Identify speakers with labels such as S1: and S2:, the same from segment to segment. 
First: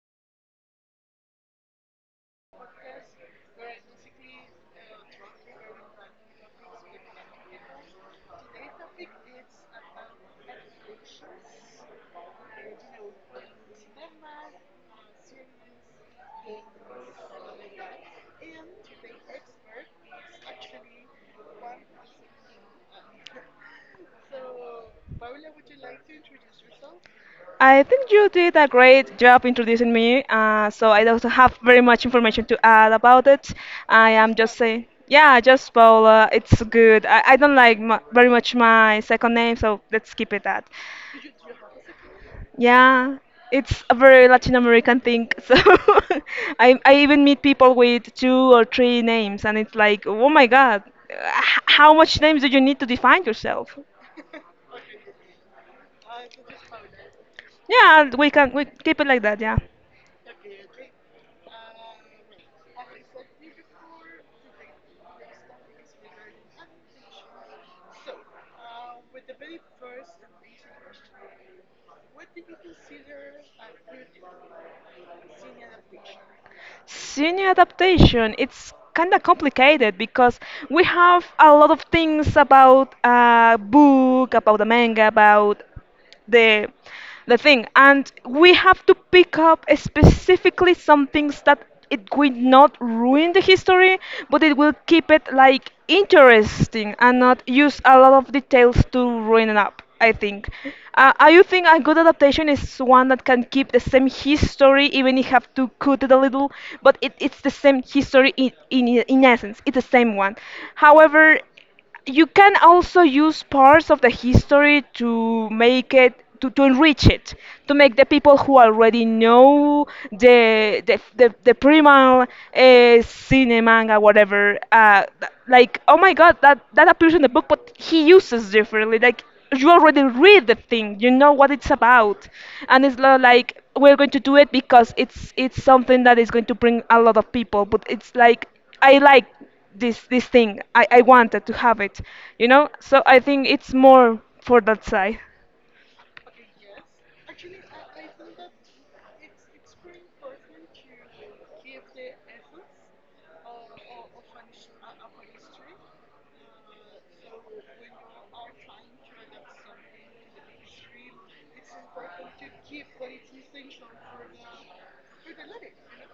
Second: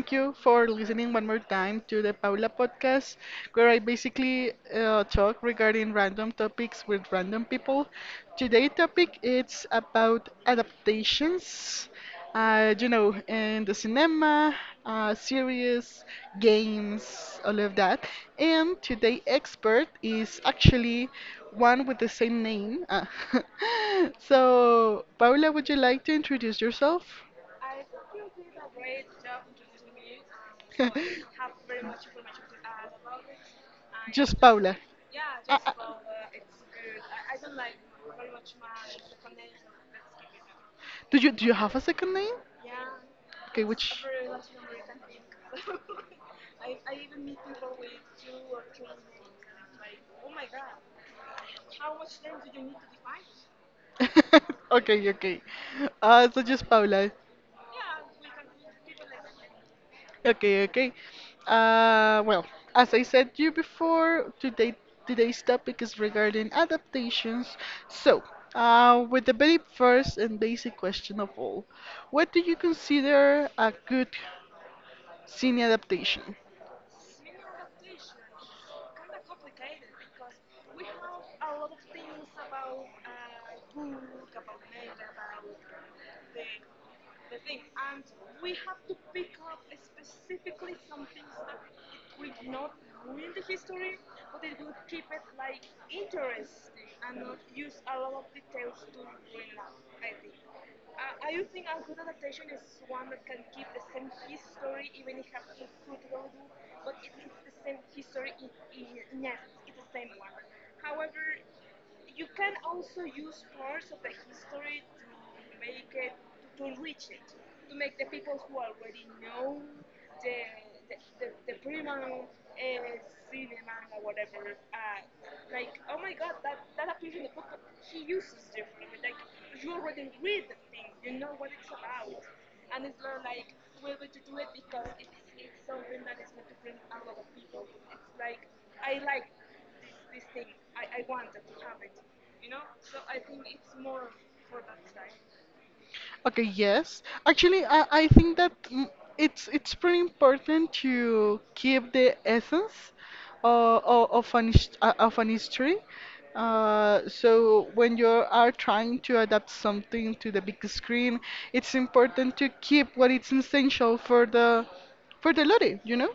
S1: thank you for listening one more time to the Paula podcast, where I basically talk regarding random topics with random people. Today topic it's about adaptations, in the cinema, series, games, all of that. And today expert is actually one with the same name. Ah. So Paula, would you like to introduce yourself?
S2: I think you did a great job introducing me, so I don't have very much information to add about it. I am
S1: Just
S2: just
S1: Paula.
S2: saying, yeah,
S1: I, I,
S2: just Paola. It's good. I don't like mu very much my second name, so let's keep it that.
S1: do you have a second name?
S2: Yeah,
S1: Okay,
S2: it's a
S1: which?
S2: very Latin American thing. So I even meet people with two or three names, and it's like, oh my God, how much names do you need to define yourself?
S1: Okay, okay. So just Paula.
S2: Yeah, we keep it like that. Yeah.
S1: Okay, okay. Uh, well, as I said to you before, today's topic is regarding adaptations. So, with the very first and basic question of all, what do you consider a good cine adaptation?
S2: Senior adaptation, it's kind of complicated because we have a lot of things about a book, about a manga, about the the thing, and we have to pick up specifically some things that it will not ruin the history, but it will keep it like interesting and not use a lot of details to ruin it up, I think. I You think a good adaptation is one that can keep the same history even if you have to cut it a little, but it's the same history, in essence it's the same one. However, you can also use parts of the history to make it, to enrich it, to make the people who already know the primal, cine, manga, whatever, like, oh my God, that appears in the book but he uses differently. Like, you already read the thing, you know what it's about, and it's not like we're going to do it because it's something that is going to bring a lot of people, but it's like, I like this thing. I wanted to have it, you know? So I think it's more for that side.
S1: Okay, yes. Actually, I think that it's pretty important to keep the essence of an history. So when you are trying to adapt something to the big screen, it's important to keep what is essential for the lottie, you know?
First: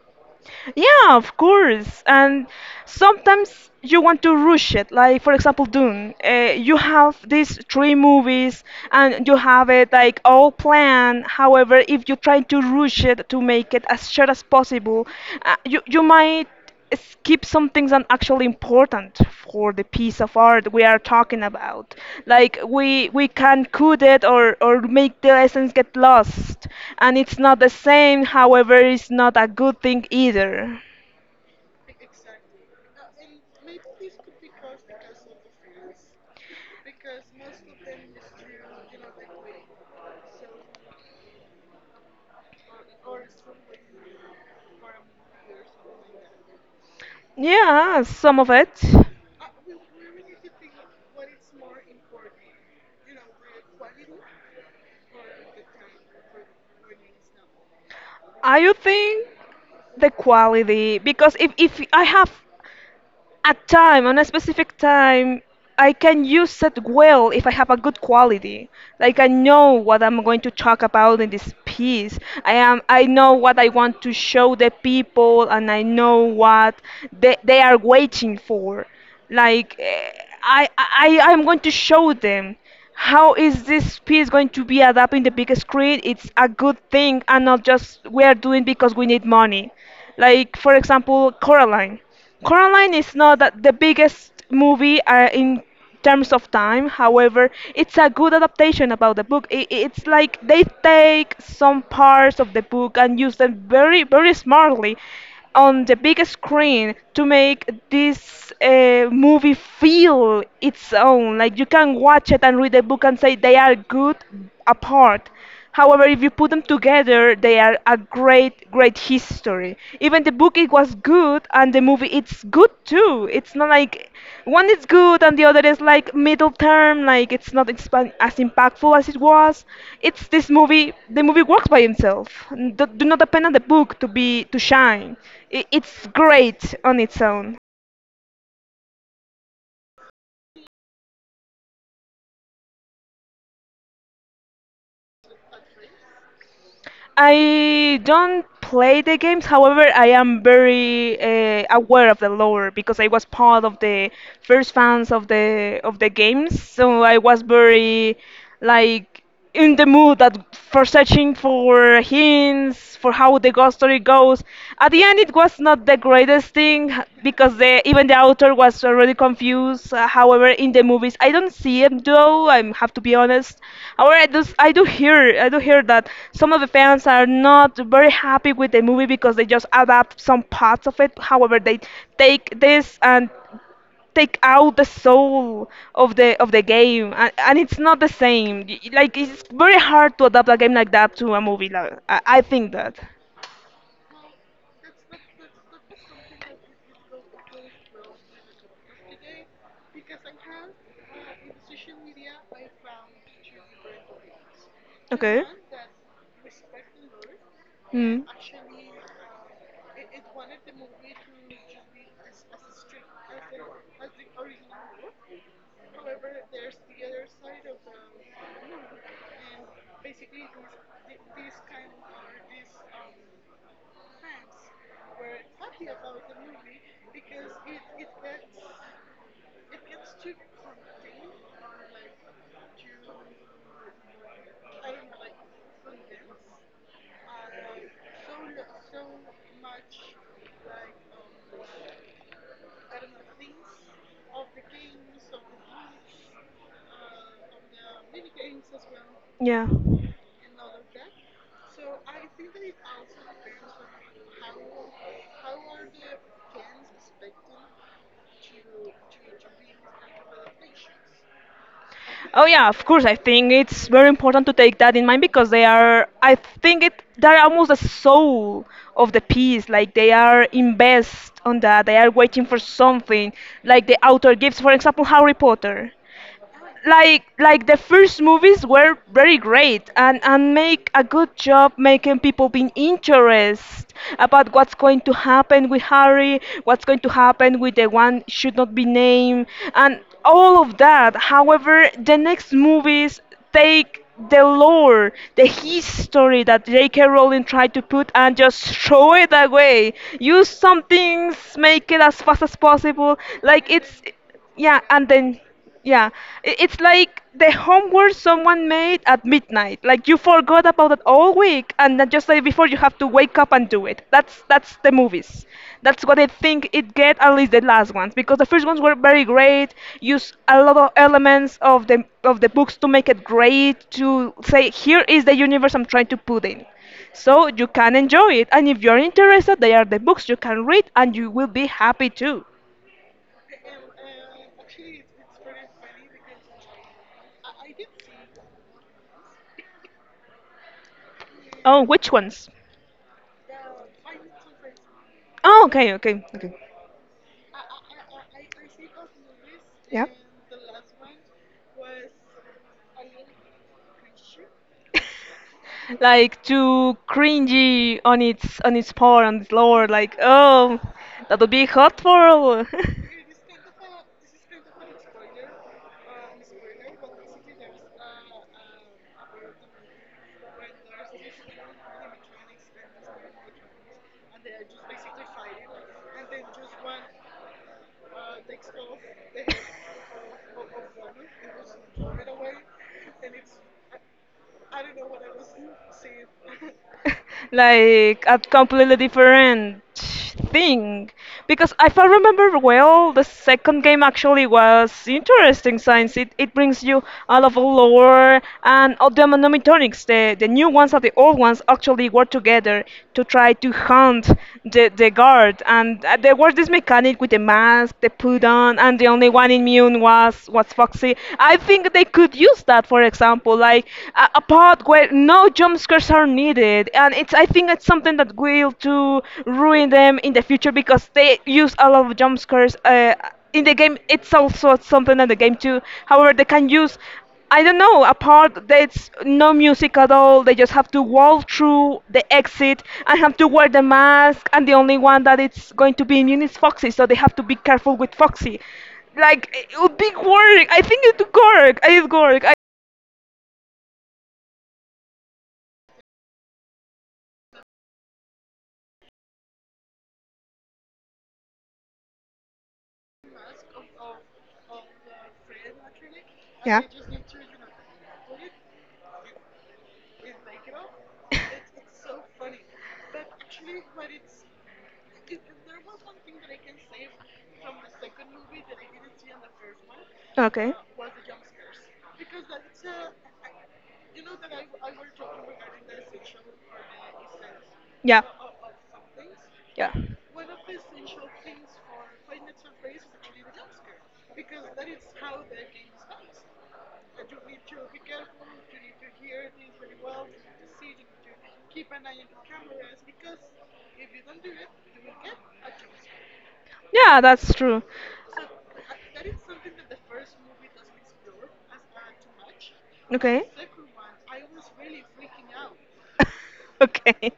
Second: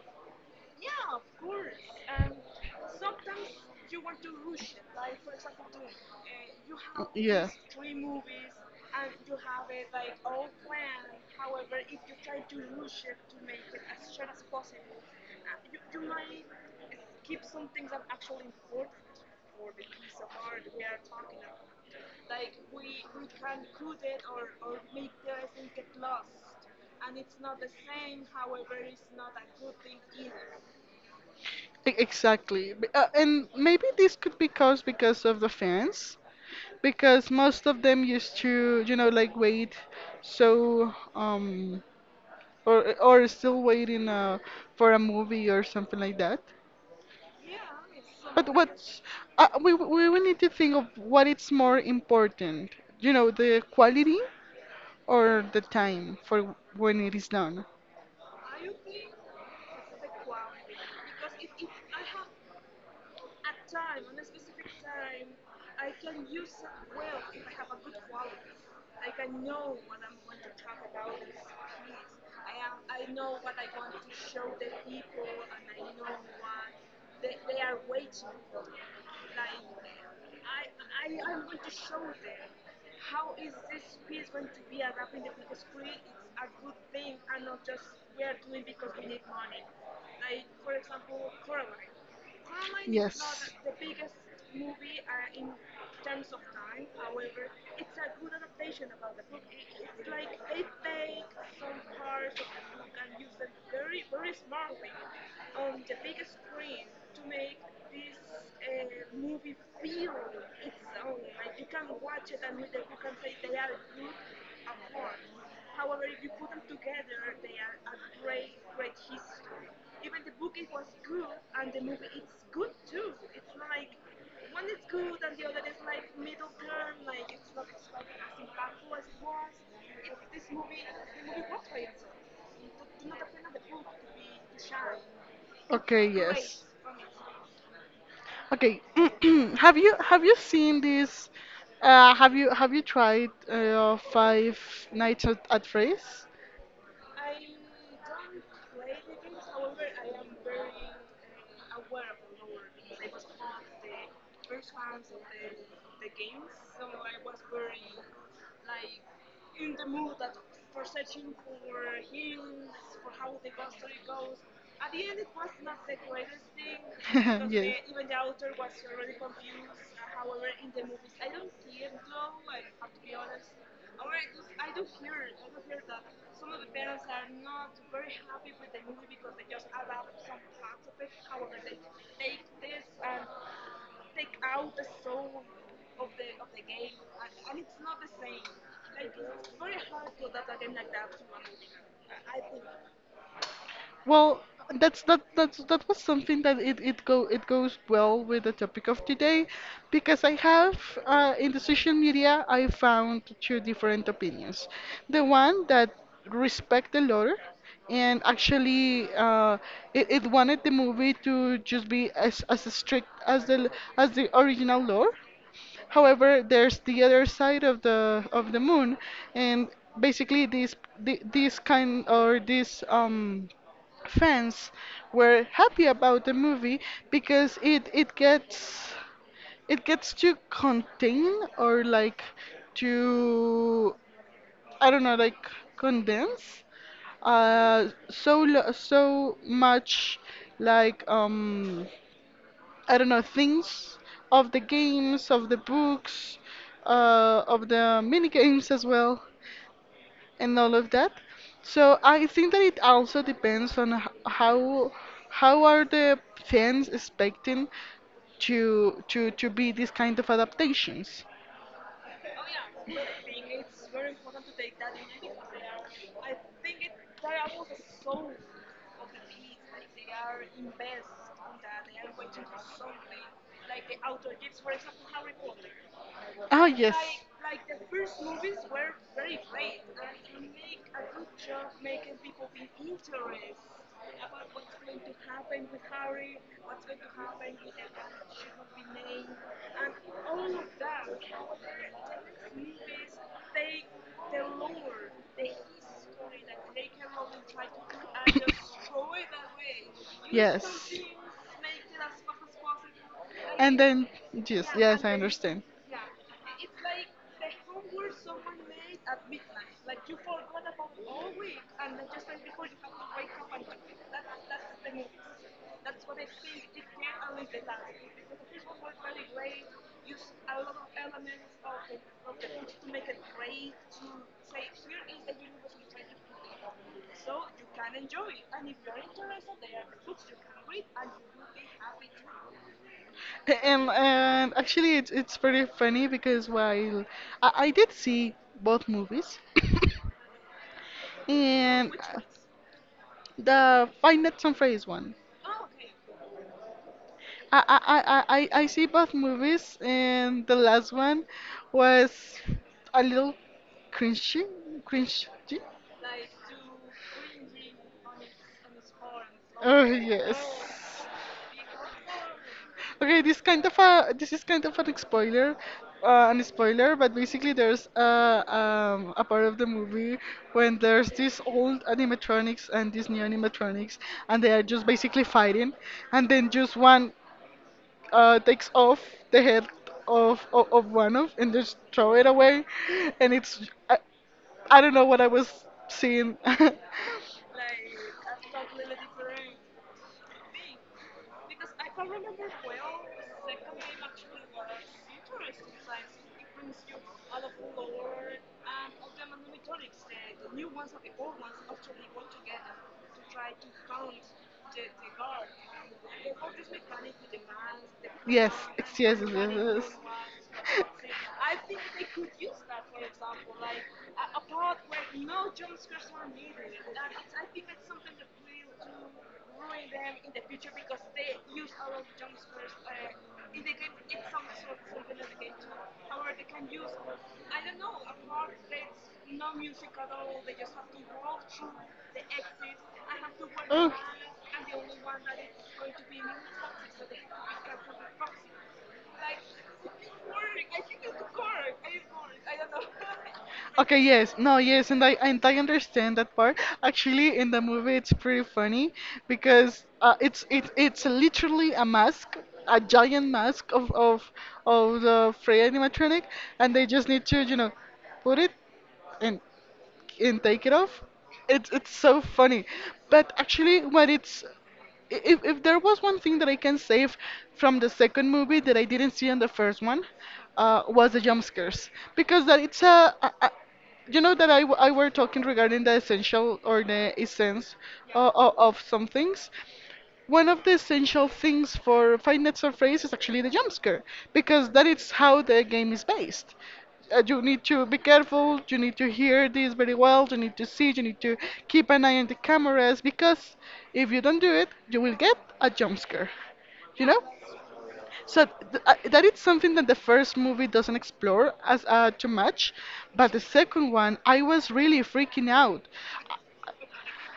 S2: Yeah, of course. And sometimes you want to rush it. Like, for example, Dune. You have
S1: Yeah.
S2: these three movies, and you have it like all planned. However, if you try to rush it to make it as short as possible, you might skip some things that actually important for the piece of art we are talking about. Like, we can cut it, or make the essence get lost, and it's not the same. However, it's not a good thing either.
S1: Exactly. And maybe this could be caused because of the fans, because most of them used to, you know, like wait so or still waiting for a movie or something like that.
S2: Yeah, some
S1: But
S2: of it.
S1: what's we will need to think of what it's more important, you know, the quality or the time for when it is done.
S2: I would think the quality, because if I have at time, on a specific time, I can use it well if I have a good quality. Like, I know what I'm going to talk about in this piece. I know what I want to show the people, and I know what they are waiting for. Like, I'm going to show them how is this piece going to be adapted in the big screen. It's a good thing and not just we are doing because we need money. Like, for example, Coraline. Coraline is not that the biggest movie in terms of time. However, it's a good adaptation about the book. It's like they take some parts of the book and use them very, very smartly on the big screen to make this movie feel its own. Like, you can watch it and read the book and say they are good apart. However, if you put them together, they are a great, great history. Even the book it was good, and the movie it's good too. It's not like one is good and the other is like middle term. Like, it's not as impactful as it was. It's this movie. The movie works by itself. Do not depend on the book to shine. I it's
S1: Okay.
S2: great on its own.
S1: Okay. Have you seen this? Have you tried Five Nights at Freddy's?
S2: I don't play the games. However, I am very aware of the lore because I was part of the first fans of the games. So I was very, like, in the mood that for searching for hints for how the ghost story goes. At the end, it was not the greatest thing because even the author was already confused. However, in the movies, I don't see it though. I have to be honest. However, I do hear that some of the fans are not very happy with the movie because they just adapt some parts of it. However, they take this and take out the soul of the game, and it's not the same. Like, it's very hard to adapt a game like that to a movie, like, I think that.
S1: Well, that's that was something that it goes well with the topic of today, because I have in the social media I found two different opinions. The
S2: Okay.
S1: one that respect the lore and
S2: Hmm.
S1: actually it wanted the movie to just be as strict as the original lore. However, there's the other side of the moon, and basically these the- these kind or these fans were happy about the movie because it gets, it gets to contain, or like to, I don't know, like condense, so much, like um I don't know, things of the games, of the books, of the mini games as well,
S2: Yeah.
S1: and all of that. So I think that it also depends on how are the fans expecting to be these kind of adaptations.
S2: Oh yeah, of course. I think it's very important to take that in mind because they are. I think it. They're almost the soul of the piece. Like, they are invest on that. They are waiting for something. Like the author gives, for example, Harry Potter.
S1: Oh yes.
S2: Like the first movies were very great and make a good job making people being interested about what's going to happen with Harry, what's going to happen with the one should not be named, and all of that. However, the next movies take the lore, the history that J.K. Rowling tried to put and just throw it away. Use some
S1: Yes.
S2: things, make it as fast as possible. Like,
S1: And
S2: it's,
S1: then, yes,
S2: yeah, and
S1: I
S2: then,
S1: understand.
S2: yeah, it's like the homework someone made at midnight. Like, you forgot about it all week, and then just like before you have to wake up and do it. That's the movies. That's what I think it get at least the last ones because the first ones were very great. Use a lot of elements of the books to make it great. To say, here is the universe I'm trying to put in. So you can enjoy it, and if you're interested, they are the books you can read, and you will be happy too.
S1: And actually, it's pretty funny because while I did see both movies,
S2: Oh,
S1: and
S2: which ones?
S1: the Five Nights on Freddy's one,
S2: Oh, okay, okay, okay.
S1: I, I see both movies,
S2: Yeah.
S1: and the last one was a little cringy, cringy.
S2: Like too cringy on its part, on its
S1: Oh
S2: lower, like,
S1: yes.
S2: oh that would be hot for
S1: Okay, this kind of a, this is kind of an spoiler, but basically there's a part of the movie when there's this old animatronics and these new animatronics, and they are just basically fighting, and then just one takes off the head of, of one of, and just throw it away, and it's I don't know what I was seeing.
S2: like a completely different thing, because if I remember well, the second game actually was interesting since it brings you all of the lore, and all the mnemonics, the new ones and the old ones actually work together to try to hunt the guard. And there was this mechanic with the mask they put on, and the only one immune was Foxy, I think. They could use that, for example, like a part. Not great. No jump scares are needed, and it's. I think it's something that will to ruin them in the future because they use a lot of jump scares. In the game, it's also something in the game too. However, they can use. I don't know, a part that's no music at all. They just have to walk through the exit and have to wear the
S1: Ugh.
S2: mask. And the only one that it's going to be immune is Foxy, so they have to be careful with Foxy, like, it would be work. I think it would work. It would work.
S1: Okay, yes, no, yes, and I understand that part. Actually, in the movie, it's pretty funny because it's it's literally a mask, a giant mask of of the Frey animatronic, and
S2: Yeah.
S1: they just need to, you know, put it in and take it off. It's so funny, but actually, if there was one thing that I can save from the second movie that I didn't see in the first one,
S2: Okay.
S1: was the jump scares, because that it's a, you know that I were talking regarding the essential or the essence
S2: Yeah.
S1: of some things.
S2: Yeah.
S1: One of the essential things for Five Nights at Freddy's is actually the jump scare, because that is how the game is based. You need to be careful, you need to hear this very well, you need to see, you need to keep an eye on the cameras because if you don't do it, you will get a jump scare. You know?
S2: Yeah, that's true.
S1: So that is something that the first movie doesn't explore as too much, but the
S2: Okay.
S1: second one, I was really freaking out.
S2: Okay.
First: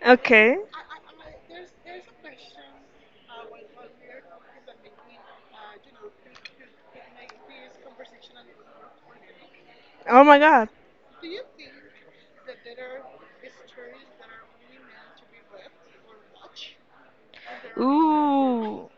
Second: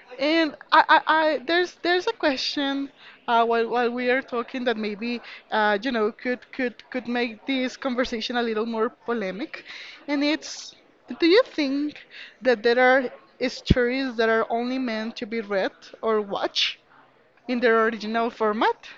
S1: And
S2: Okay.
S1: I there's a question while we are talking that maybe you know, could make this conversation a little more polemic,
S2: Oh
S1: and
S2: my God.
S1: it's, do you think that there are stories that are only meant to be read or watched in their original format?
S2: Ooh.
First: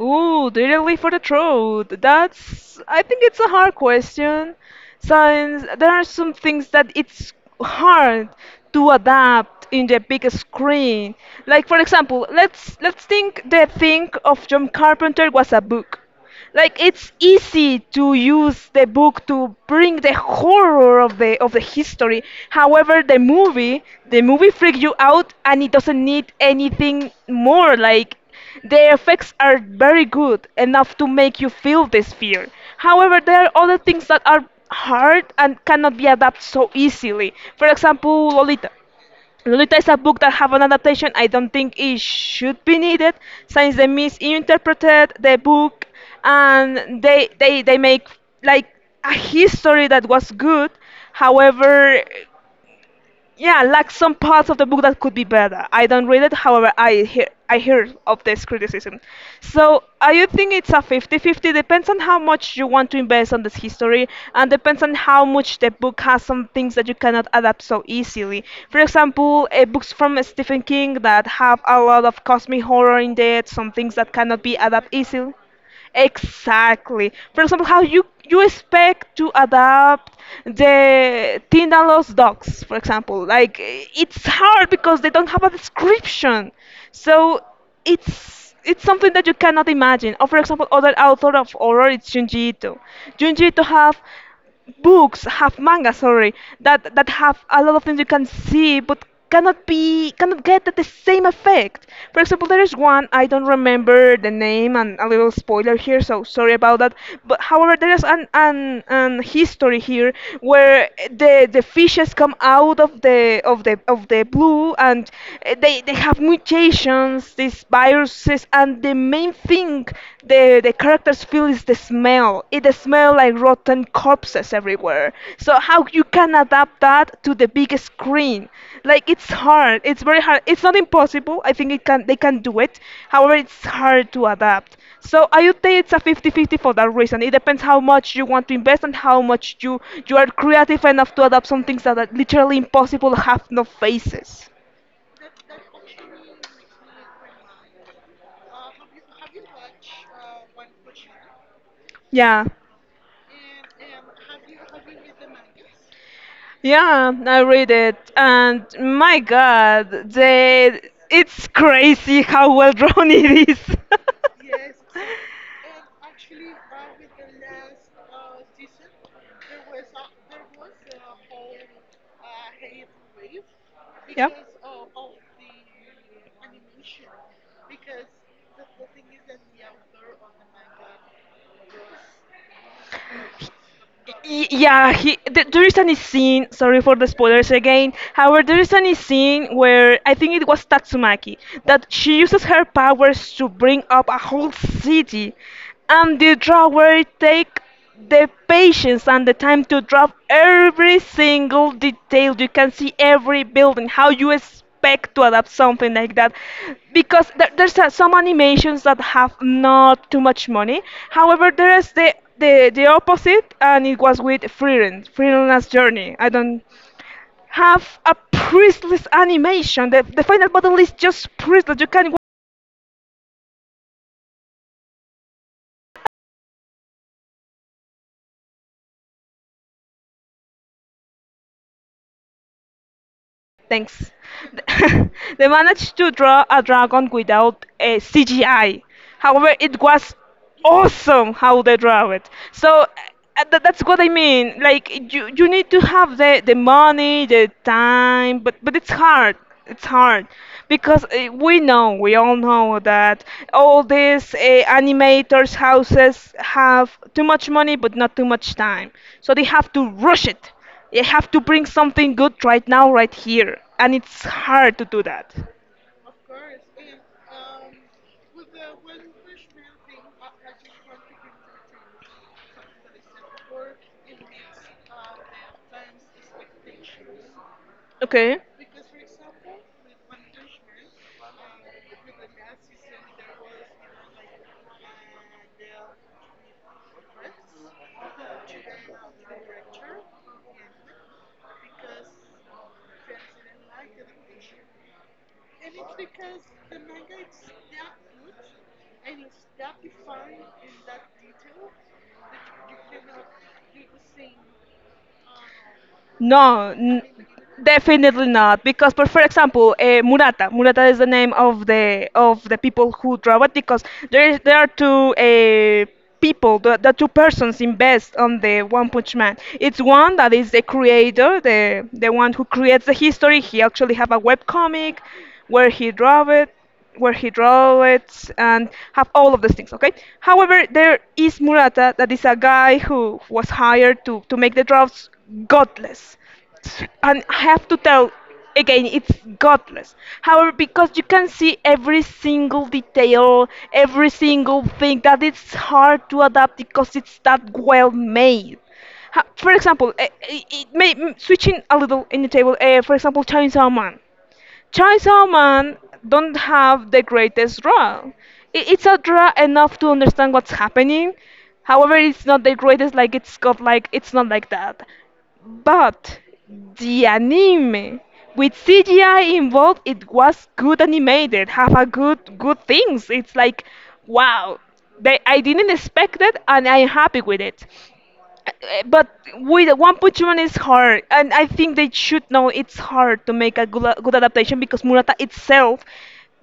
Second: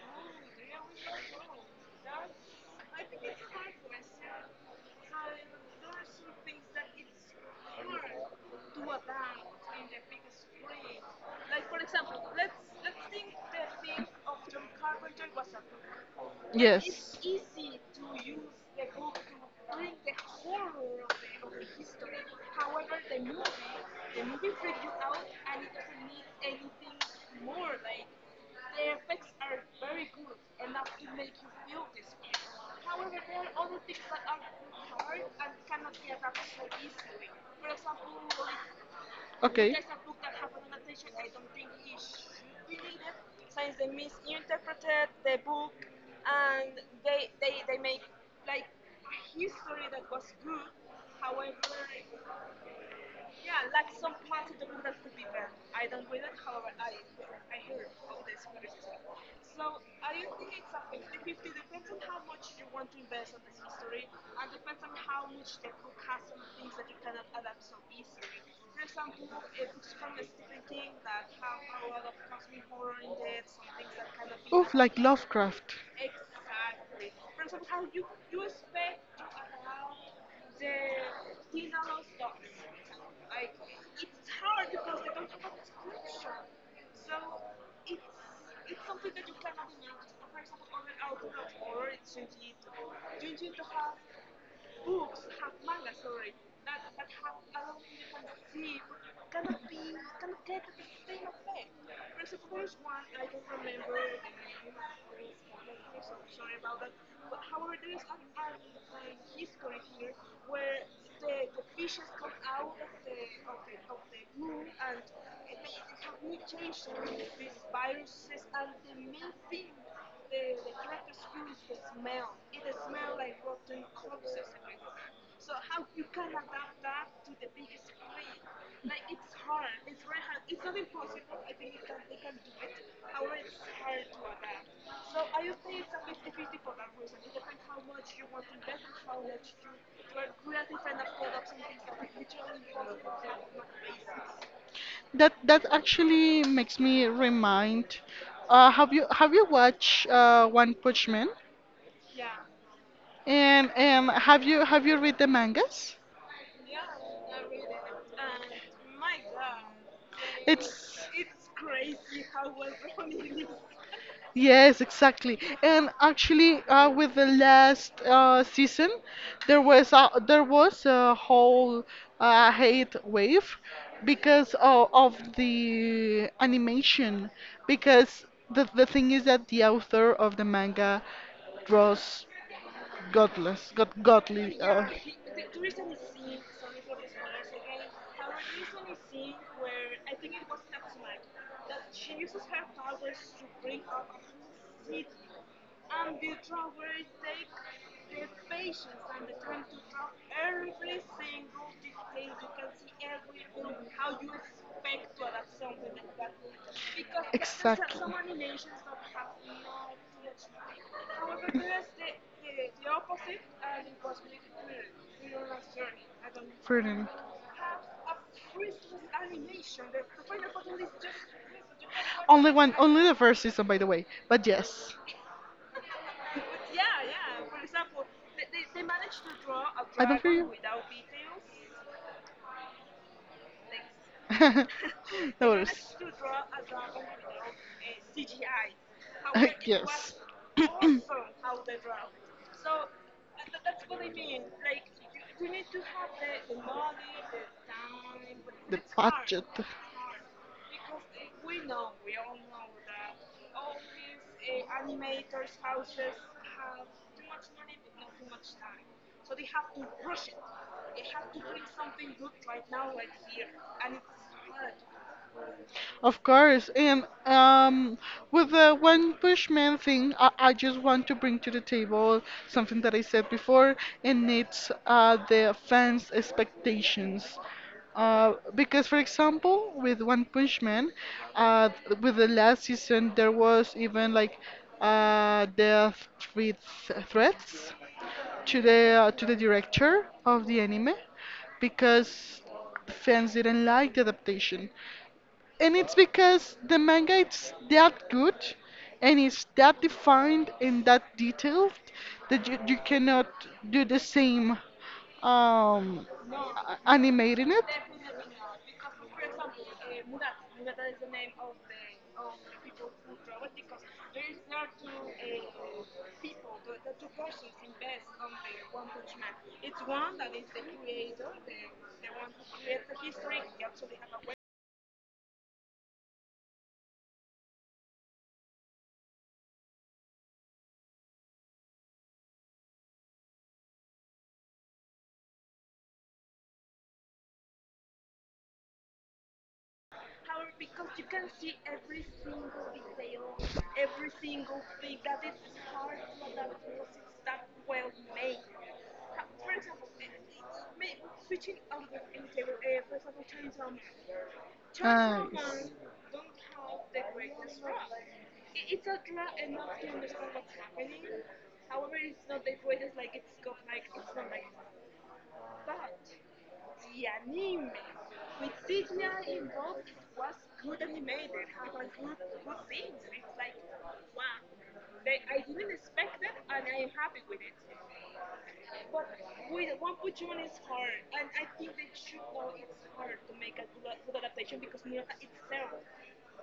S2: Ooh, directly for the throat. That's, I think it's a hard question. Since there are some things that it's hard to adapt in the big screen. Like, for example, let's think, the thing of John Carpenter was a book. Like,
S1: Yes.
S2: it's easy to use the book to bring the horror of the history. However, the movie freaks you out and it doesn't need anything more. Like, the effects are very good, enough to make you feel this fear. However, there are other things that are hard and cannot be adapted so easily. For example, Lolita.
S1: Okay.
S2: Lolita is a book that have an adaptation I don't think it should be needed, since they misinterpreted the book and they make like a history that was good. However, yeah, like, some parts of the book that could be better. I don't read it, however, I hear of this criticism. So I you think it's a fifty-fifty? Depends on how much you want to invest on this history, and depends on how much the book has some things that you cannot adapt so easily. For example, books from Stephen King that have a lot of cosmic horror in it, some things that cannot be
S1: Oof,
S2: adapted
S1: like
S2: easily.
S1: Lovecraft.
S2: Exactly. For example, how you expect to adapt the Tindalo's dogs, for example. Like, it's hard because they don't have a description. So it's something that you cannot imagine. Or, for example, other author of horror, it's Junji Ito. Junji Ito have books, have manga, sorry, that have a lot of things you can see but cannot get the same effect. For example, there is one, I don't remember the name, and a little spoiler here, so sorry about that. But however, there is an history here where the fishes come out of the blue, and they have mutations, these viruses, and the main thing think the characters feel is the smell. It the smell like rotten corpses everywhere. So how you can adapt that to the big screen? Like it's hard. It's very hard. It's not impossible. I think it can they can do it. However, it's hard to adapt. So I would say it's a 50-50 for that reason. It depends how much you want to invest and how much you are creative enough to adapt some things that are literally impossible, have no faces.
S1: That that actually makes me remind. Have you watched One Punch Man?
S2: Yeah.
S1: And have you read the mangas?
S2: Yeah, I read it, and my God, the
S1: It's
S2: it's crazy how well drawn it is.
S1: Yes, exactly. And actually, with the last season, there was there was a whole hate wave
S2: Yep.
S1: because of the animation. Because the thing is that the author of the manga draws godless,
S2: Y-
S1: godly.
S2: Yeah, he, th there is any scene, sorry for the spoilers again. However, there is any scene where I think it was Tatsumaki, that she uses her powers to bring up a whole city, and the drawer take the patience and the time to draw every single detail. You can see every building. How you expect to adapt something like that, because there's some animations that have not too much money. However, there is the opposite, and it was with Freelance, Freelance Journey. I don't
S1: Pretty.
S2: have a priestless animation. The final battle is just priestless. You can—
S1: One, only the first season, by the way. But yes, But
S2: Thanks.
S1: without
S2: They
S1: details.
S2: managed to draw a dragon without a CGI. However, it was awesome how they draw it. So that's what I mean. Like you need to have the money, the time, but it's hard. It's hard because we know, we all know that all these animators' houses have too much money but not too much time. So they have to rush it. You have to bring something good right now, right here. And it's hard to do that.
S1: Of course, and with the One Push Man thing, I just want to bring to the table something that I said before, and it's the fans' expectations.
S2: Okay.
S1: Because, for example, with One Punch Man, uh, with the last season, there was even like death with threats to the director of the anime because fans didn't like the adaptation, and it's because the manga it's that good and it's that defined and that detailed that you cannot do the same um
S2: No, n-
S1: animating it.
S2: definitely not. Because, but for example, Murata. Murata is the name of the people who draw it. Because there are two people, the two persons invest on the One Punch Man. It's one that is the creator, the one who creates the history. He actually have a web comic where he draw it. where he draw it and have all of those things, okay? However, there is Murata, that is a guy who was hired to make the drafts godless. And I have to tell again, it's godless. However, because you can see every single detail, every single thing, that it's hard to adapt because it's that well made. For example, switching a little in the table, for example, Chainsaw Man. Chai
S1: Ah, yes.
S2: Salman don't have the greatest draw. It's a draw enough to understand what's happening. However, it's not the greatest. Like it's not like that. But the anime, with CGI involved, it was good animated. Have a good things. It's like wow. I didn't expect it, and I'm happy with it. But with One Punch Man is hard, and I think they should know it's hard to make a good adaptation, because Murata itself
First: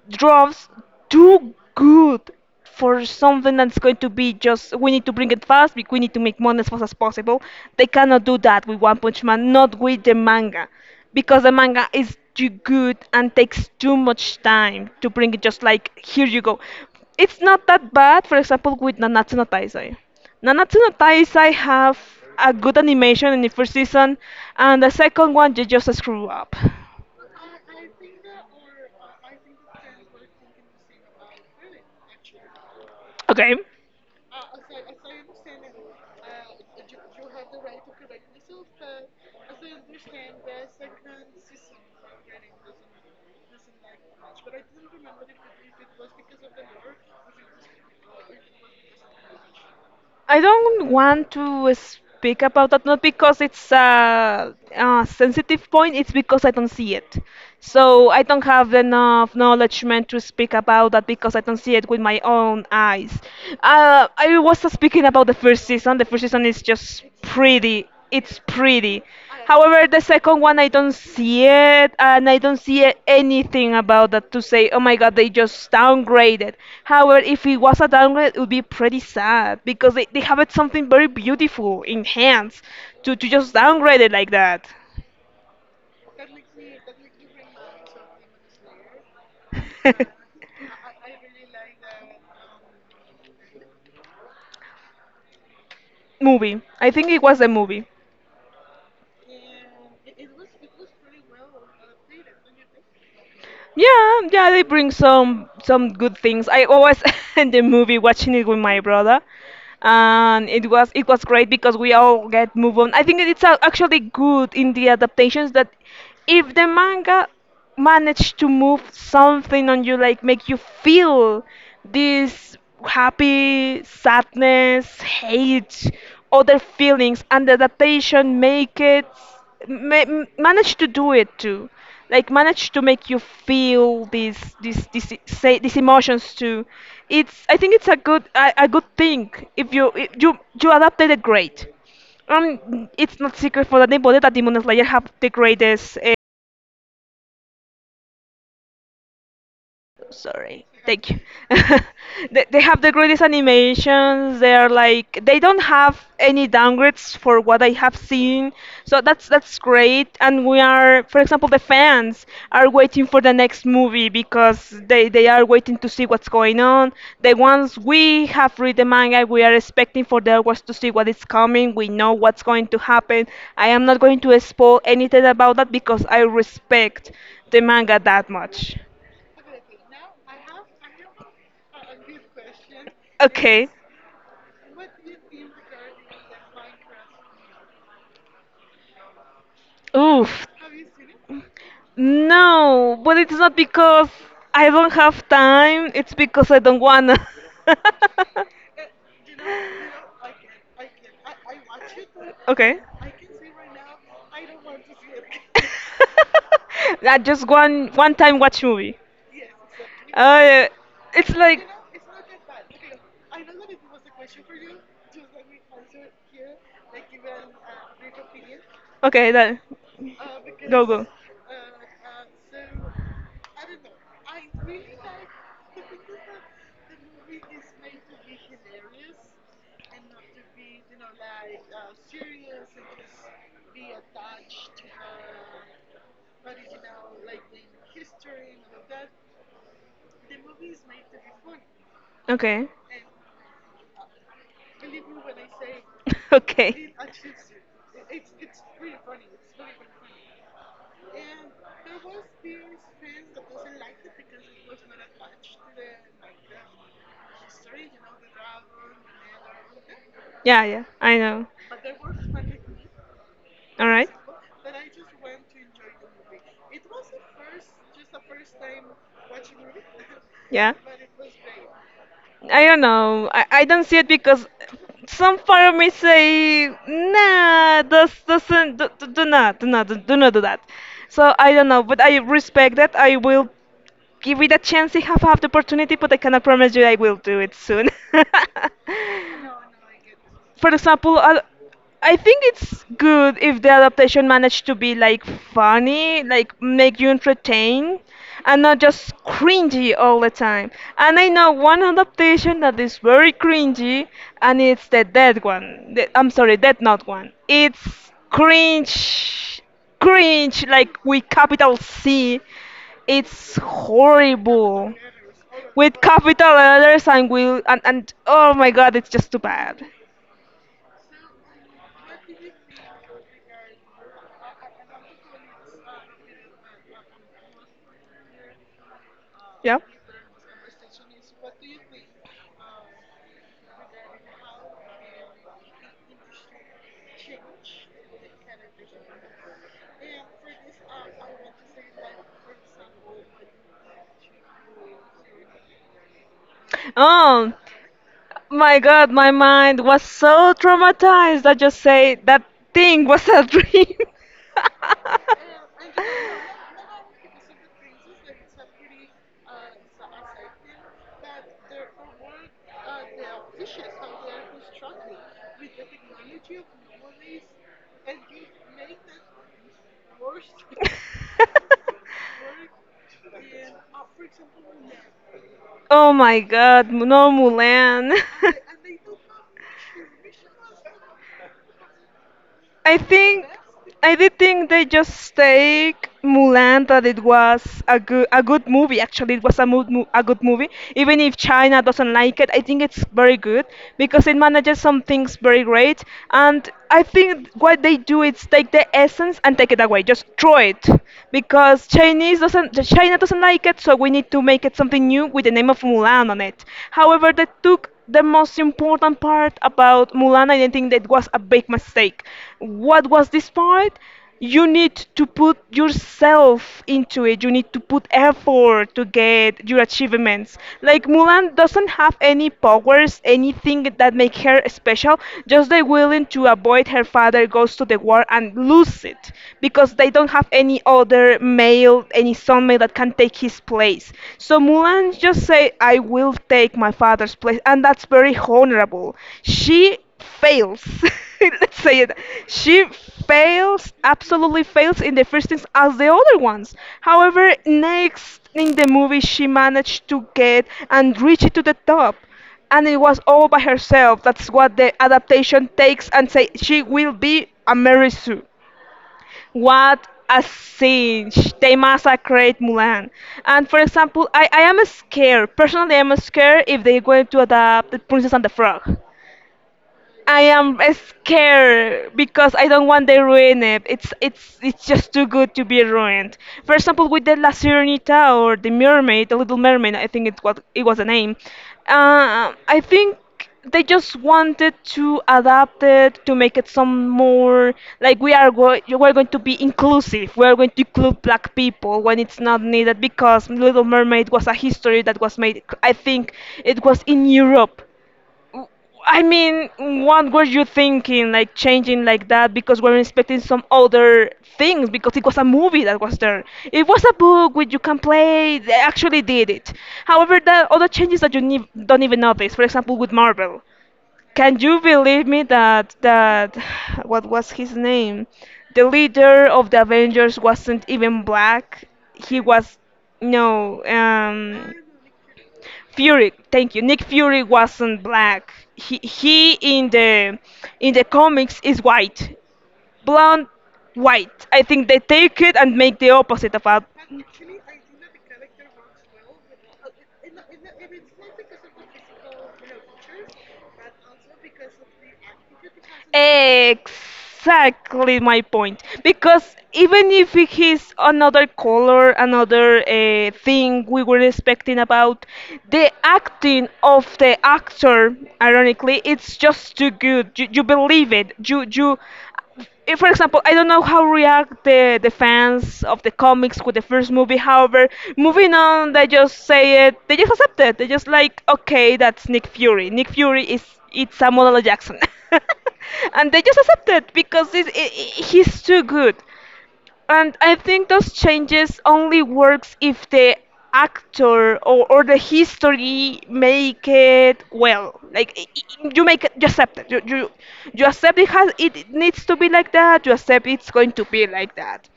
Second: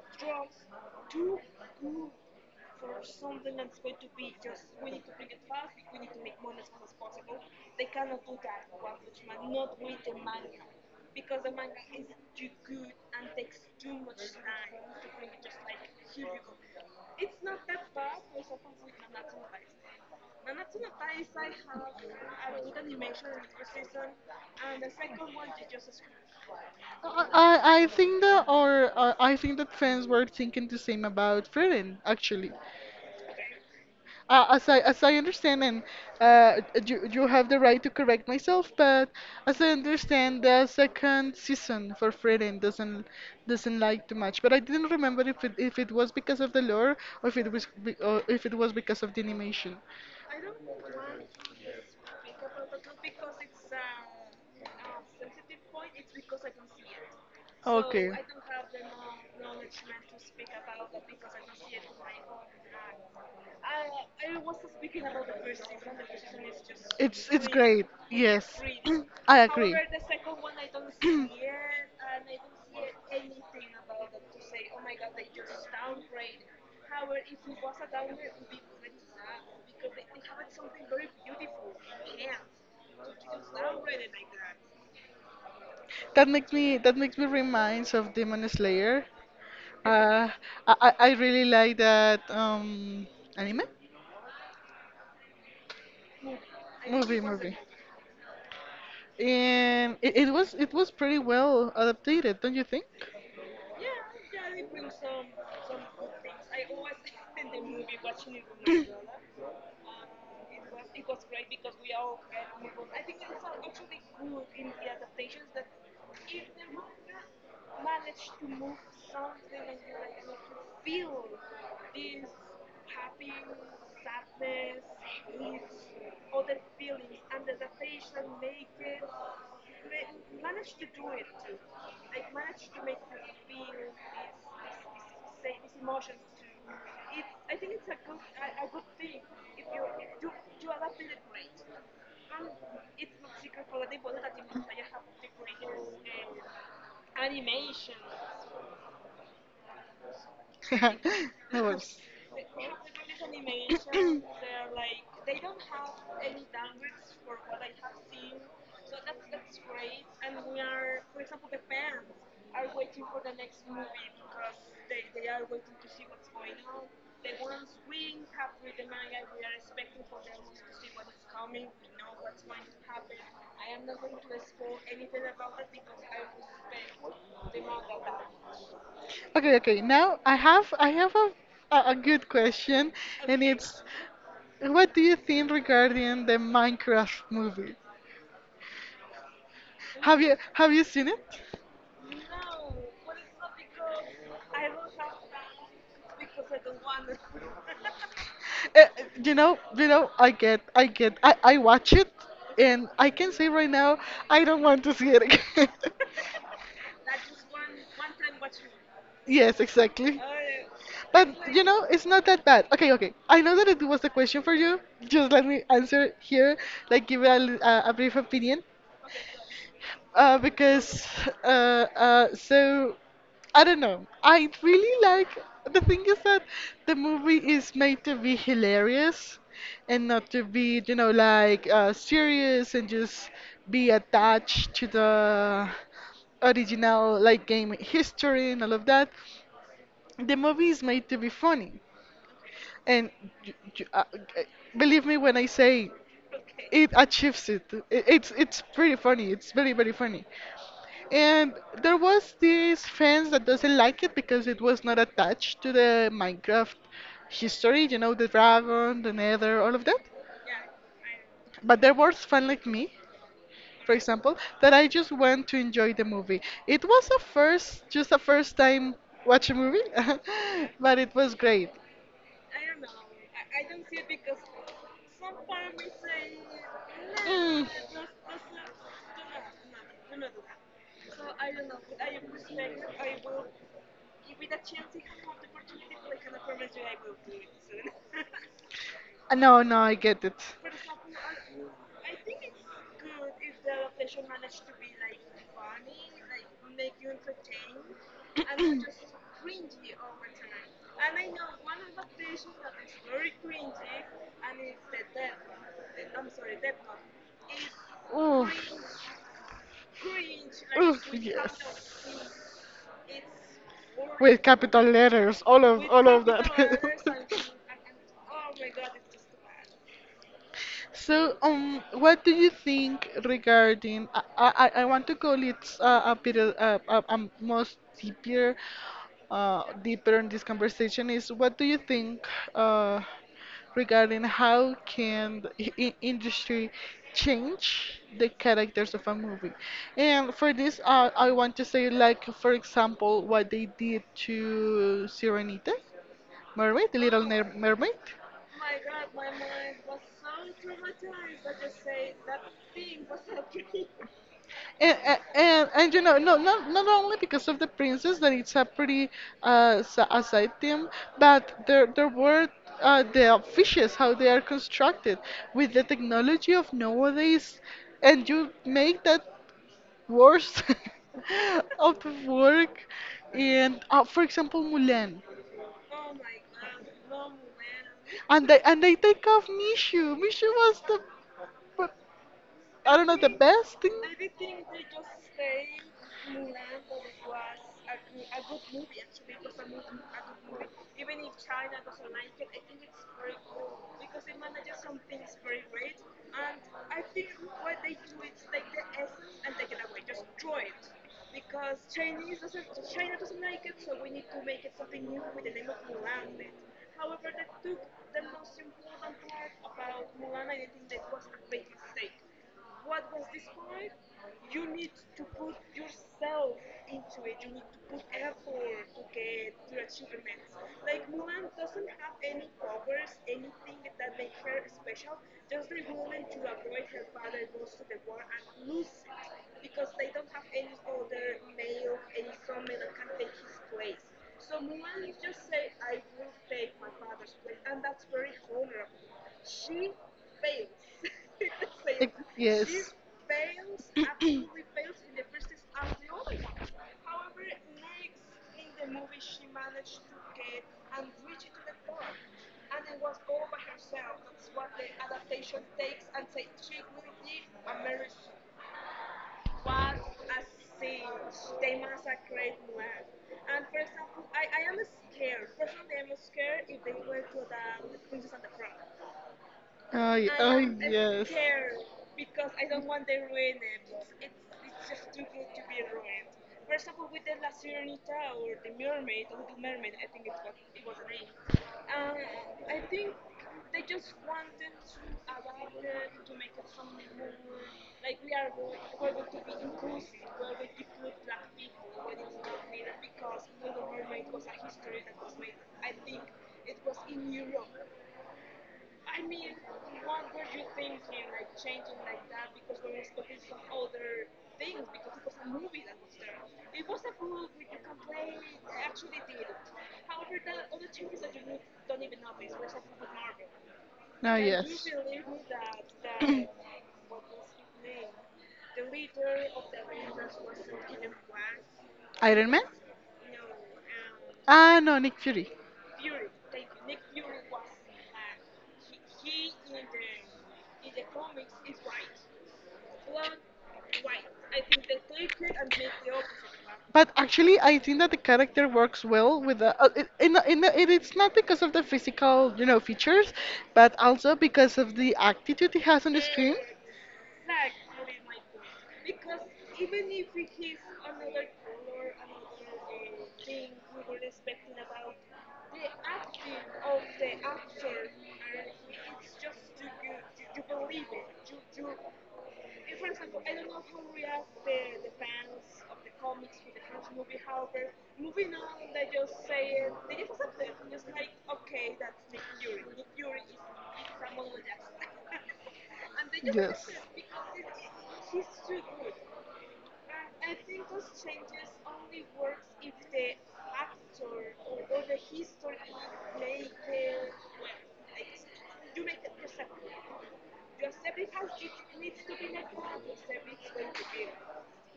S2: draws too good for something that's going to be just: we need to bring it fast, we need to make money as fast as possible. They cannot do that with One Punch Man, not with the manga, because the manga is too good and takes too much time to bring it just like here you go. It's not that bad, for example, with Nanatsu no Taizai. Nanatsu no Taizai have a good animation in the first season, and the second one they just screw up.
S1: I I think that or I think that fans were thinking the same about Frieden actually.
S2: Okay,
S1: As I as I understand, and uh, you have the right to correct myself, but as I understand, the second season for Frieden doesn't like too much. But I didn't remember if it was because of the lore or if it was because of the animation.
S2: I don't want to speak about that, not because it's a sensitive point. It's because I don't see it, so
S1: Okay.
S2: I don't have enough knowledge meant to speak about that, because I don't see it with my own eyes. I was speaking about the first season. The first season is just
S1: It's great.
S2: pretty. It's
S1: Yes,
S2: pretty.
S1: I agree.
S2: However, the second one I don't see it, and I don't see anything about that to say, oh my god, they just downgraded. However, if it was a downgrade, it would be pretty sad, because they have it something very beautiful in hands to just downgrade it like that.
S1: That makes me, reminds of Demon Slayer. Uh, I really like that anime.
S2: Movie. I think
S1: Movie,
S2: it was a
S1: movie.
S2: movie.
S1: And it was, it was pretty well adapted, don't you think?
S2: Yeah, yeah, they bring some good things. I always in the movie watching it with my brother, and it was great because we all get move on. I think it's actually good in the adaptations that if the manga manage to move something on you, like make you feel this happy, sadness, hate, other feelings, and the adaptation make it manage to do it too, like manage to make you feel these emotions too. It's I think it's a a good thing if you you adapted it great. It's not secret for anybody that Demon Slayer have the greatest sorry. Thank you.
S1: No worries.
S2: They have the greatest animations. They are like they don't have any downgrades for what I have seen. So that's great. And we are, for example, the fans are waiting for the next movie, because they are waiting to see what's going on. The ones we have read the manga, we are expecting for the others to see what is coming. We know what's going to happen. I am not going to spoil anything about that, because I respect the manga that much.
S1: Okay, okay. Now I have, a good question, and
S2: Okay.
S1: it's, what do you think regarding the Minecraft movie? Have you
S2: Oof.
S1: seen it?
S2: No, but it's not because I don't have time, it's because I don't wanna.
S1: Uh, you know, I watch it,
S2: Okay.
S1: and I can say right now, I don't want to see it again.
S2: I just one time watch movie.
S1: Yes, exactly.
S2: Yeah.
S1: But
S2: It's
S1: you
S2: like
S1: know, it's not that bad. Okay, okay. I know that it was a question for you. Just let me answer here, like give a brief opinion.
S2: okay, that.
S1: Uh,
S2: Go,
S1: because
S2: go.
S1: uh, uh, so I don't know. I really like, the thing is that the movie is made to be hilarious and not to be, you know, like serious and just be attached to the original like game history and all of that, the movie is made to be funny.
S2: Okay.
S1: And y- y- uh, uh, believe me when I say it
S2: Okay.
S1: achieves it. It's pretty funny. It's very funny. And there was these fans that doesn't like it because it was not attached to the Minecraft history. You know the dragon, the Nether, all of that.
S2: Yeah, yeah, I know.
S1: But there was fans like me,
S2: All
S1: for
S2: right.
S1: example, that I just went to enjoy the movie. It was a first, just a first time watch a movie,
S2: Yeah.
S1: but it was great.
S2: I don't know. I don't see it because some part of me say,
S1: Mm.
S2: nah, this doesn't do, not do not do not do not do that. So I don't know, but I respect that. I will give it a chance. I have had the opportunity, but I cannot promise you I will do it soon.
S1: No, no, I get it.
S2: For example, I think it's good if the adaptation managed to be like funny, like make you entertain, and not just cringy all the time. And I know one adaptation that is very cringy, and it's the dead one. I'm sorry, Dead Note one. It's cringe, cringe, like with capital C. It's
S1: Capital
S2: horrible.
S1: letters, all
S2: With capital letters and will and oh my god, it's just too bad.
S1: So, what do you think regarding? I want to call it most deeper,
S2: Yeah.
S1: deeper in this conversation, is what do you think uh, regarding how can the industry change the characters of a movie? And for this, I want to say, like for example what they did to Sirenita, Mermaid, the
S2: Um,
S1: Mermaid.
S2: my God, my mind was so traumatized. I just say that thing was a dream.
S1: And, and you know, no, not only because of the princess that it's a pretty a side theme, but there were the fishes, how they are constructed with the technology of nowadays, and you make that worse out of work. And for example Mulan,
S2: Oh my God, no Mulan.
S1: and they, take off Mishu. Mishu was the, I
S2: I
S1: don't know, the
S2: think
S1: best thing.
S2: I did think they just take Mulan, that it was a good movie. Actually, it was a a good movie. Even if China doesn't like it, I think it's very good because it manages some things very great. And I think what they do is take the essence and take it away, just throw it, because Chinese doesn't China doesn't like it, so we need to make it something new with the name of Mulan on it. However, they took the most important part about Mulan. I didn't think that was a big mistake. What was this part? You need to put yourself into it. You need to put effort to get your achievements. Like Mulan doesn't have any powers, anything that make her special. Just they willing to avoid her father goes to the war and lose it, because they don't have any other male, any son male that can take his place. So Mulan just say, I will take my father's place, and that's very honorable. She fails. Let's say it. She fails, absolutely fails in the first things as the other ones. However, next in the movie, she managed to get and reach it to the top, and it was all by herself. That's what the adaptation takes and say she will be a Mary Sue. What a siege! They massacred Mulan. And for example, I am scared. Personally, I'm scared if they're going to adapt The Princess and the Frog.
S1: Ay,
S2: I am scared because I don't want they ruin it. It's just too good to be ruined. For example, with the La Sirenita, or the Mermaid, the Little Mermaid, I think it was the name. I think they just wanted to adapt it to make it some more, like, we are we're going to be inclusive. We're going to include black people when it's not needed, because Little Mermaid was a history that was made. I think it was in Europe. W- I mean, what were you thinking, like changing like that? Because we're expecting some other things. Because it was a movie that was there. It was a book which you can play. They actually did it. However, the other changes that you don't even notice. For example, with Marvel,
S1: no,
S2: can you believe me that what was his name? The leader of the Avengers wasn't even black. He
S1: Iron Man?
S2: was no. Um,
S1: Ah, no, Nick Fury.
S2: Fury, thank you. Nick Fury wasn't black. He in the comics is white, blonde, white. I think they take it and make the opposite of a.
S1: But actually, I think that the character works well with the. In the, it, it's not because of the physical, you know, features, but also because of the attitude he has on the screen.
S2: Exactly my point. Because even if it is another color, another thing we were expecting about, the acting of the actor, ironically, it's just too good. You believe it. For example, I don't know how react the fans of the comics with the first movie. However, moving on, they just say it. They just accept it. They just like, okay, that's Nick Fury. Nick Fury is It's Samuel L. Jackson, and they just accept
S1: Yes.
S2: it because he's too good. And I think those changes only works if the actor, or the history make it well. Like you make it, you accept it. You accept it has it needs to be like that. You accept it's going to be like that.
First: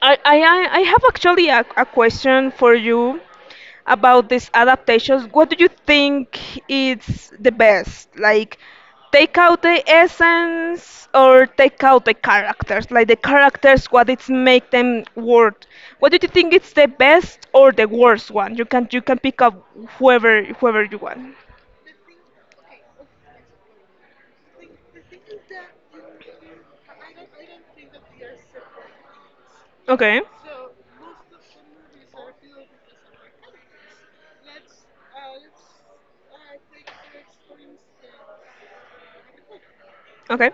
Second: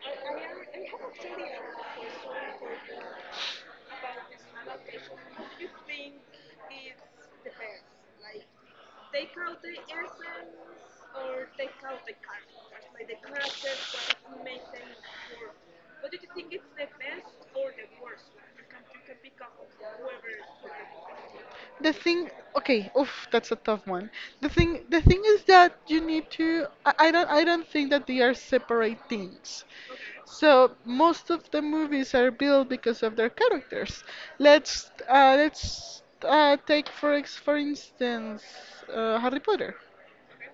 S2: I have actually a question for you about these adaptations. What do you think is the best? Like, take out the essence or take out the characters? Like, the characters, what it's make them worth? What do you think is the best or the worst one? You can pick up whoever you want.
S1: The thing, okay, oof, that's a tough one. The thing, is that you need to, I don't, I don't think that they are separate things.
S2: Okay,
S1: So most of the movies are built because of their characters. Let's take for instance, Harry Potter.
S2: okay,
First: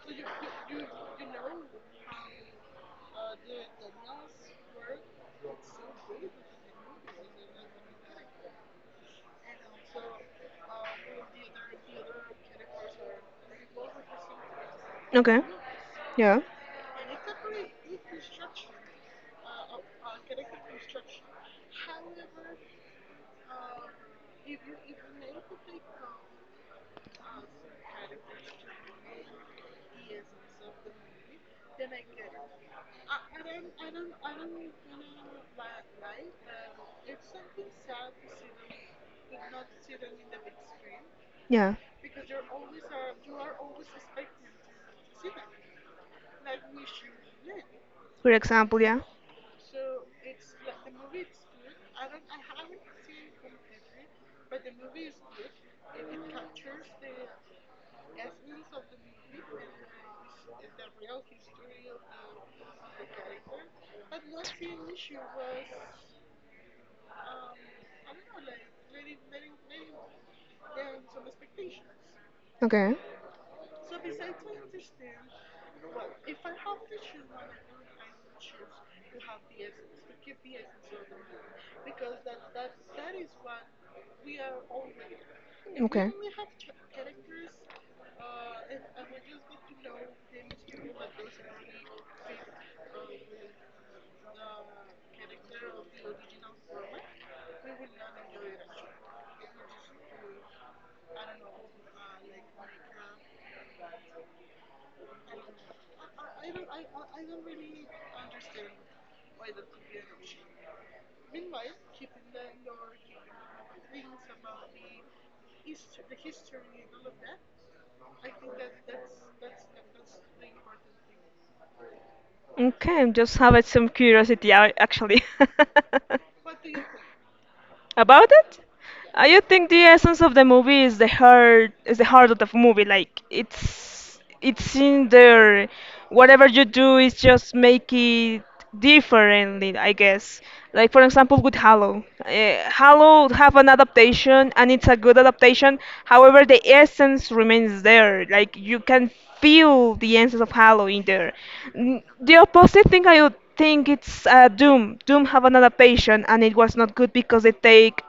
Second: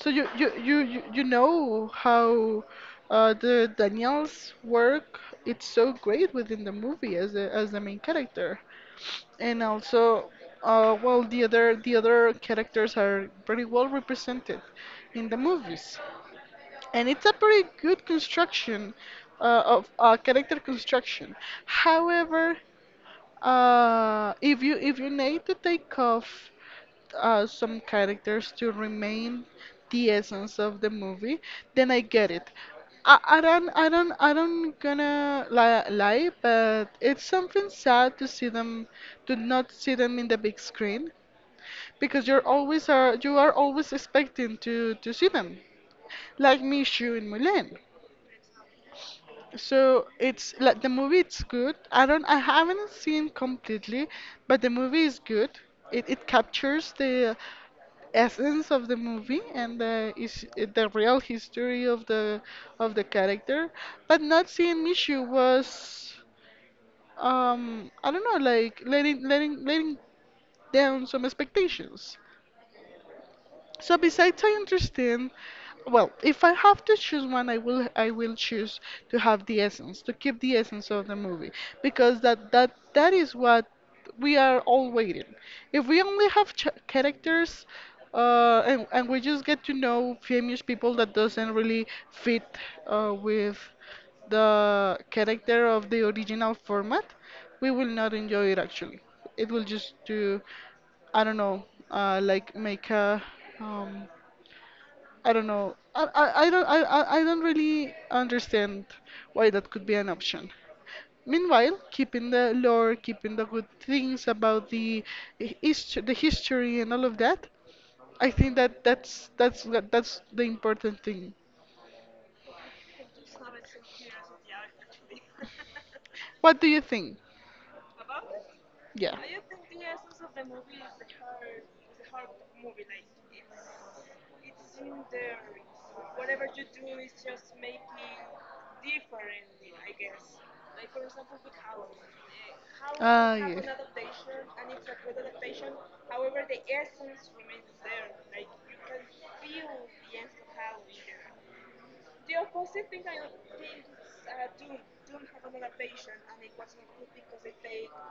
S1: So you know how the Daniel's work, it's so great within the movie as the main character. And also, the other, characters are pretty well represented in the
S2: okay.
S1: movies.
S2: Yeah,
S1: And it's a pretty good construction of character construction. However, if you, need to take off some characters to remain the essence of the movie, then I get it. I don't gonna lie, but it's something sad to see them, to not see them in the big screen,
S2: yeah.
S1: because you are always expecting to see them, like Michu in Mulan.
S2: For example, yeah.
S1: So it's like the movie it's good. I don't, I haven't seen completely, but the movie is good. It captures the essence of the movie, and the is the real history of the character. But not seeing Mishu was I don't know, like letting, letting down some expectations.
S2: Okay.
S1: So besides, I understand. Well, if I have to choose one, I will choose to have the essence, to keep the essence of the movie, because that is what we are all waiting. If we only have ch characters, and and we just get to know famous people that doesn't really fit with the character of the original format, we will not enjoy it actually. It will just do. I don't know, like make a, um, I don't know, I don't really understand why that could be an option. Meanwhile, keeping the lore, keeping the good things about the history and all of that, I think that that's the important thing.
S2: Okay, I'm just have some curiosity actually.
S1: What do you think?
S2: About it?
S1: Yeah.
S2: I do think the essence of the movie is the heart of the movie. Like it's in there. Whatever you do is just make it differently, I guess. Like for example with Halo. Halo have an adaptation and it's a good adaptation. However, the essence remains there. Like you can feel the essence of Halo in there. The opposite thing I would think it's Doom. Doom have an adaptation, and it was not good because they take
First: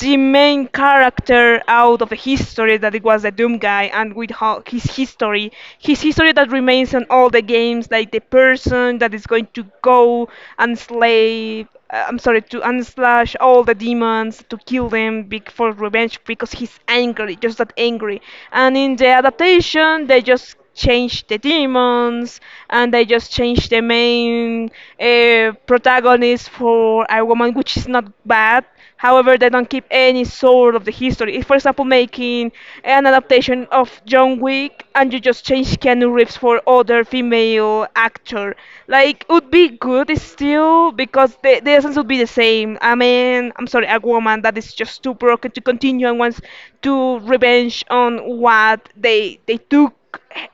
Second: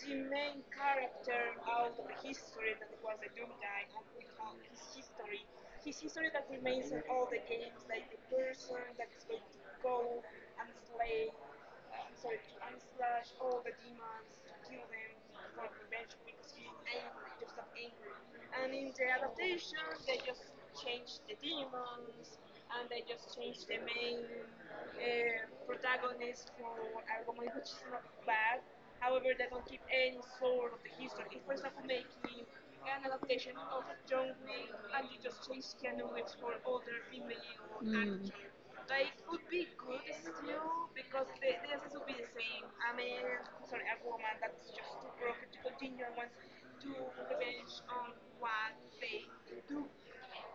S2: the main character out of the history that it was the Doom guy, and with his history that remains in all the games, like the person that is going to go and slay. I'm sorry, to unslash all the demons, to kill them for revenge because he's angry, just that angry. And in the adaptation, they just change the demons and they just change the main protagonist for a woman, which is not bad. However, they don't keep any sort of the history. If, for example, making an adaptation of John Wick and you just change Keanu Reeves for other female actor, like would be good still because the essence would be the same. I mean, I'm sorry, a woman that is just too broken to continue and wants to revenge on what they took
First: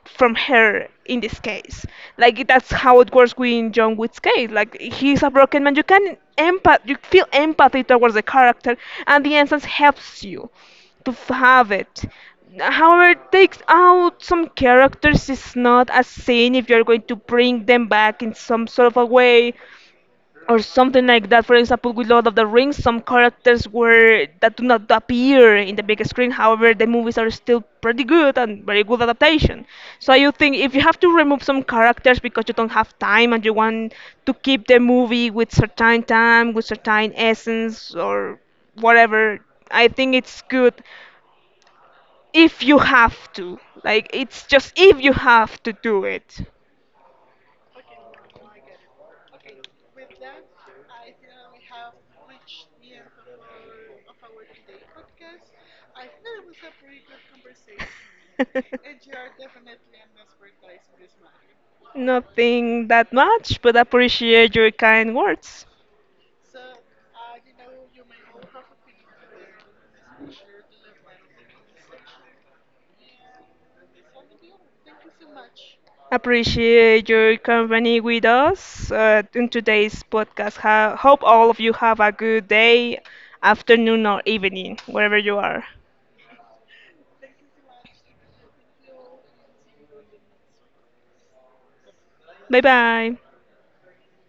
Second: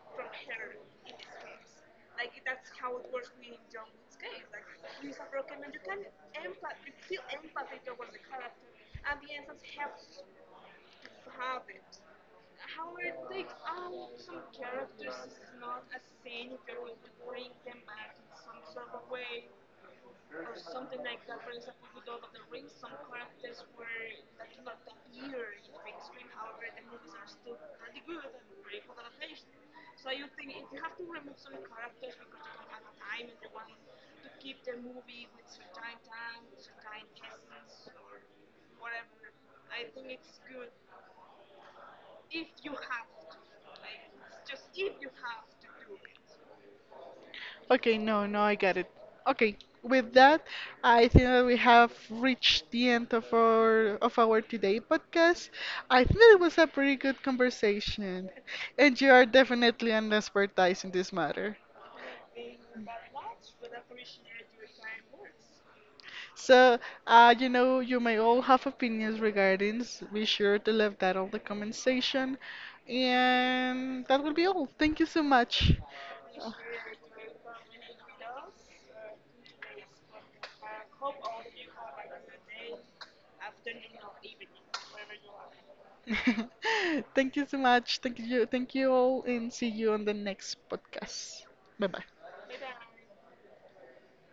S2: from her in this case. Like that's how it works with John Wick's case. Like he's a broken man. You can empath you feel empathy towards the character and the essence helps you to have it. However, it takes out some characters is not a sin if you're going to bring them back in some sort of a way or something like that. For example, with Lord of the Rings, some characters were that do not appear in the big screen. However, the movies are still pretty good and very good adaptation. So you think if you have to remove some characters because you don't have time and you want to keep the movie with certain time, with certain essence or whatever, I think it's good if you have to. Like it's just if you have to do it.
S1: Okay, no, no, I got it. Okay, with that, I think that we have reached the end of our today podcast. I think that it was a pretty good conversation, and you are definitely an expert in this matter.
S2: Nothing that much, but appreciate your kind words.
S1: So, you know, you may all have opinions regarding. Be sure to leave that on the comment section. And that will be all. Thank you so much.
S2: Appreciate your company with us in today's podcast. Hope all of you have a good day, afternoon, or evening, wherever you are.
S1: Thank you so much. Thank you. Thank you all, and see you on the next podcast. Bye bye.
S2: Bye bye.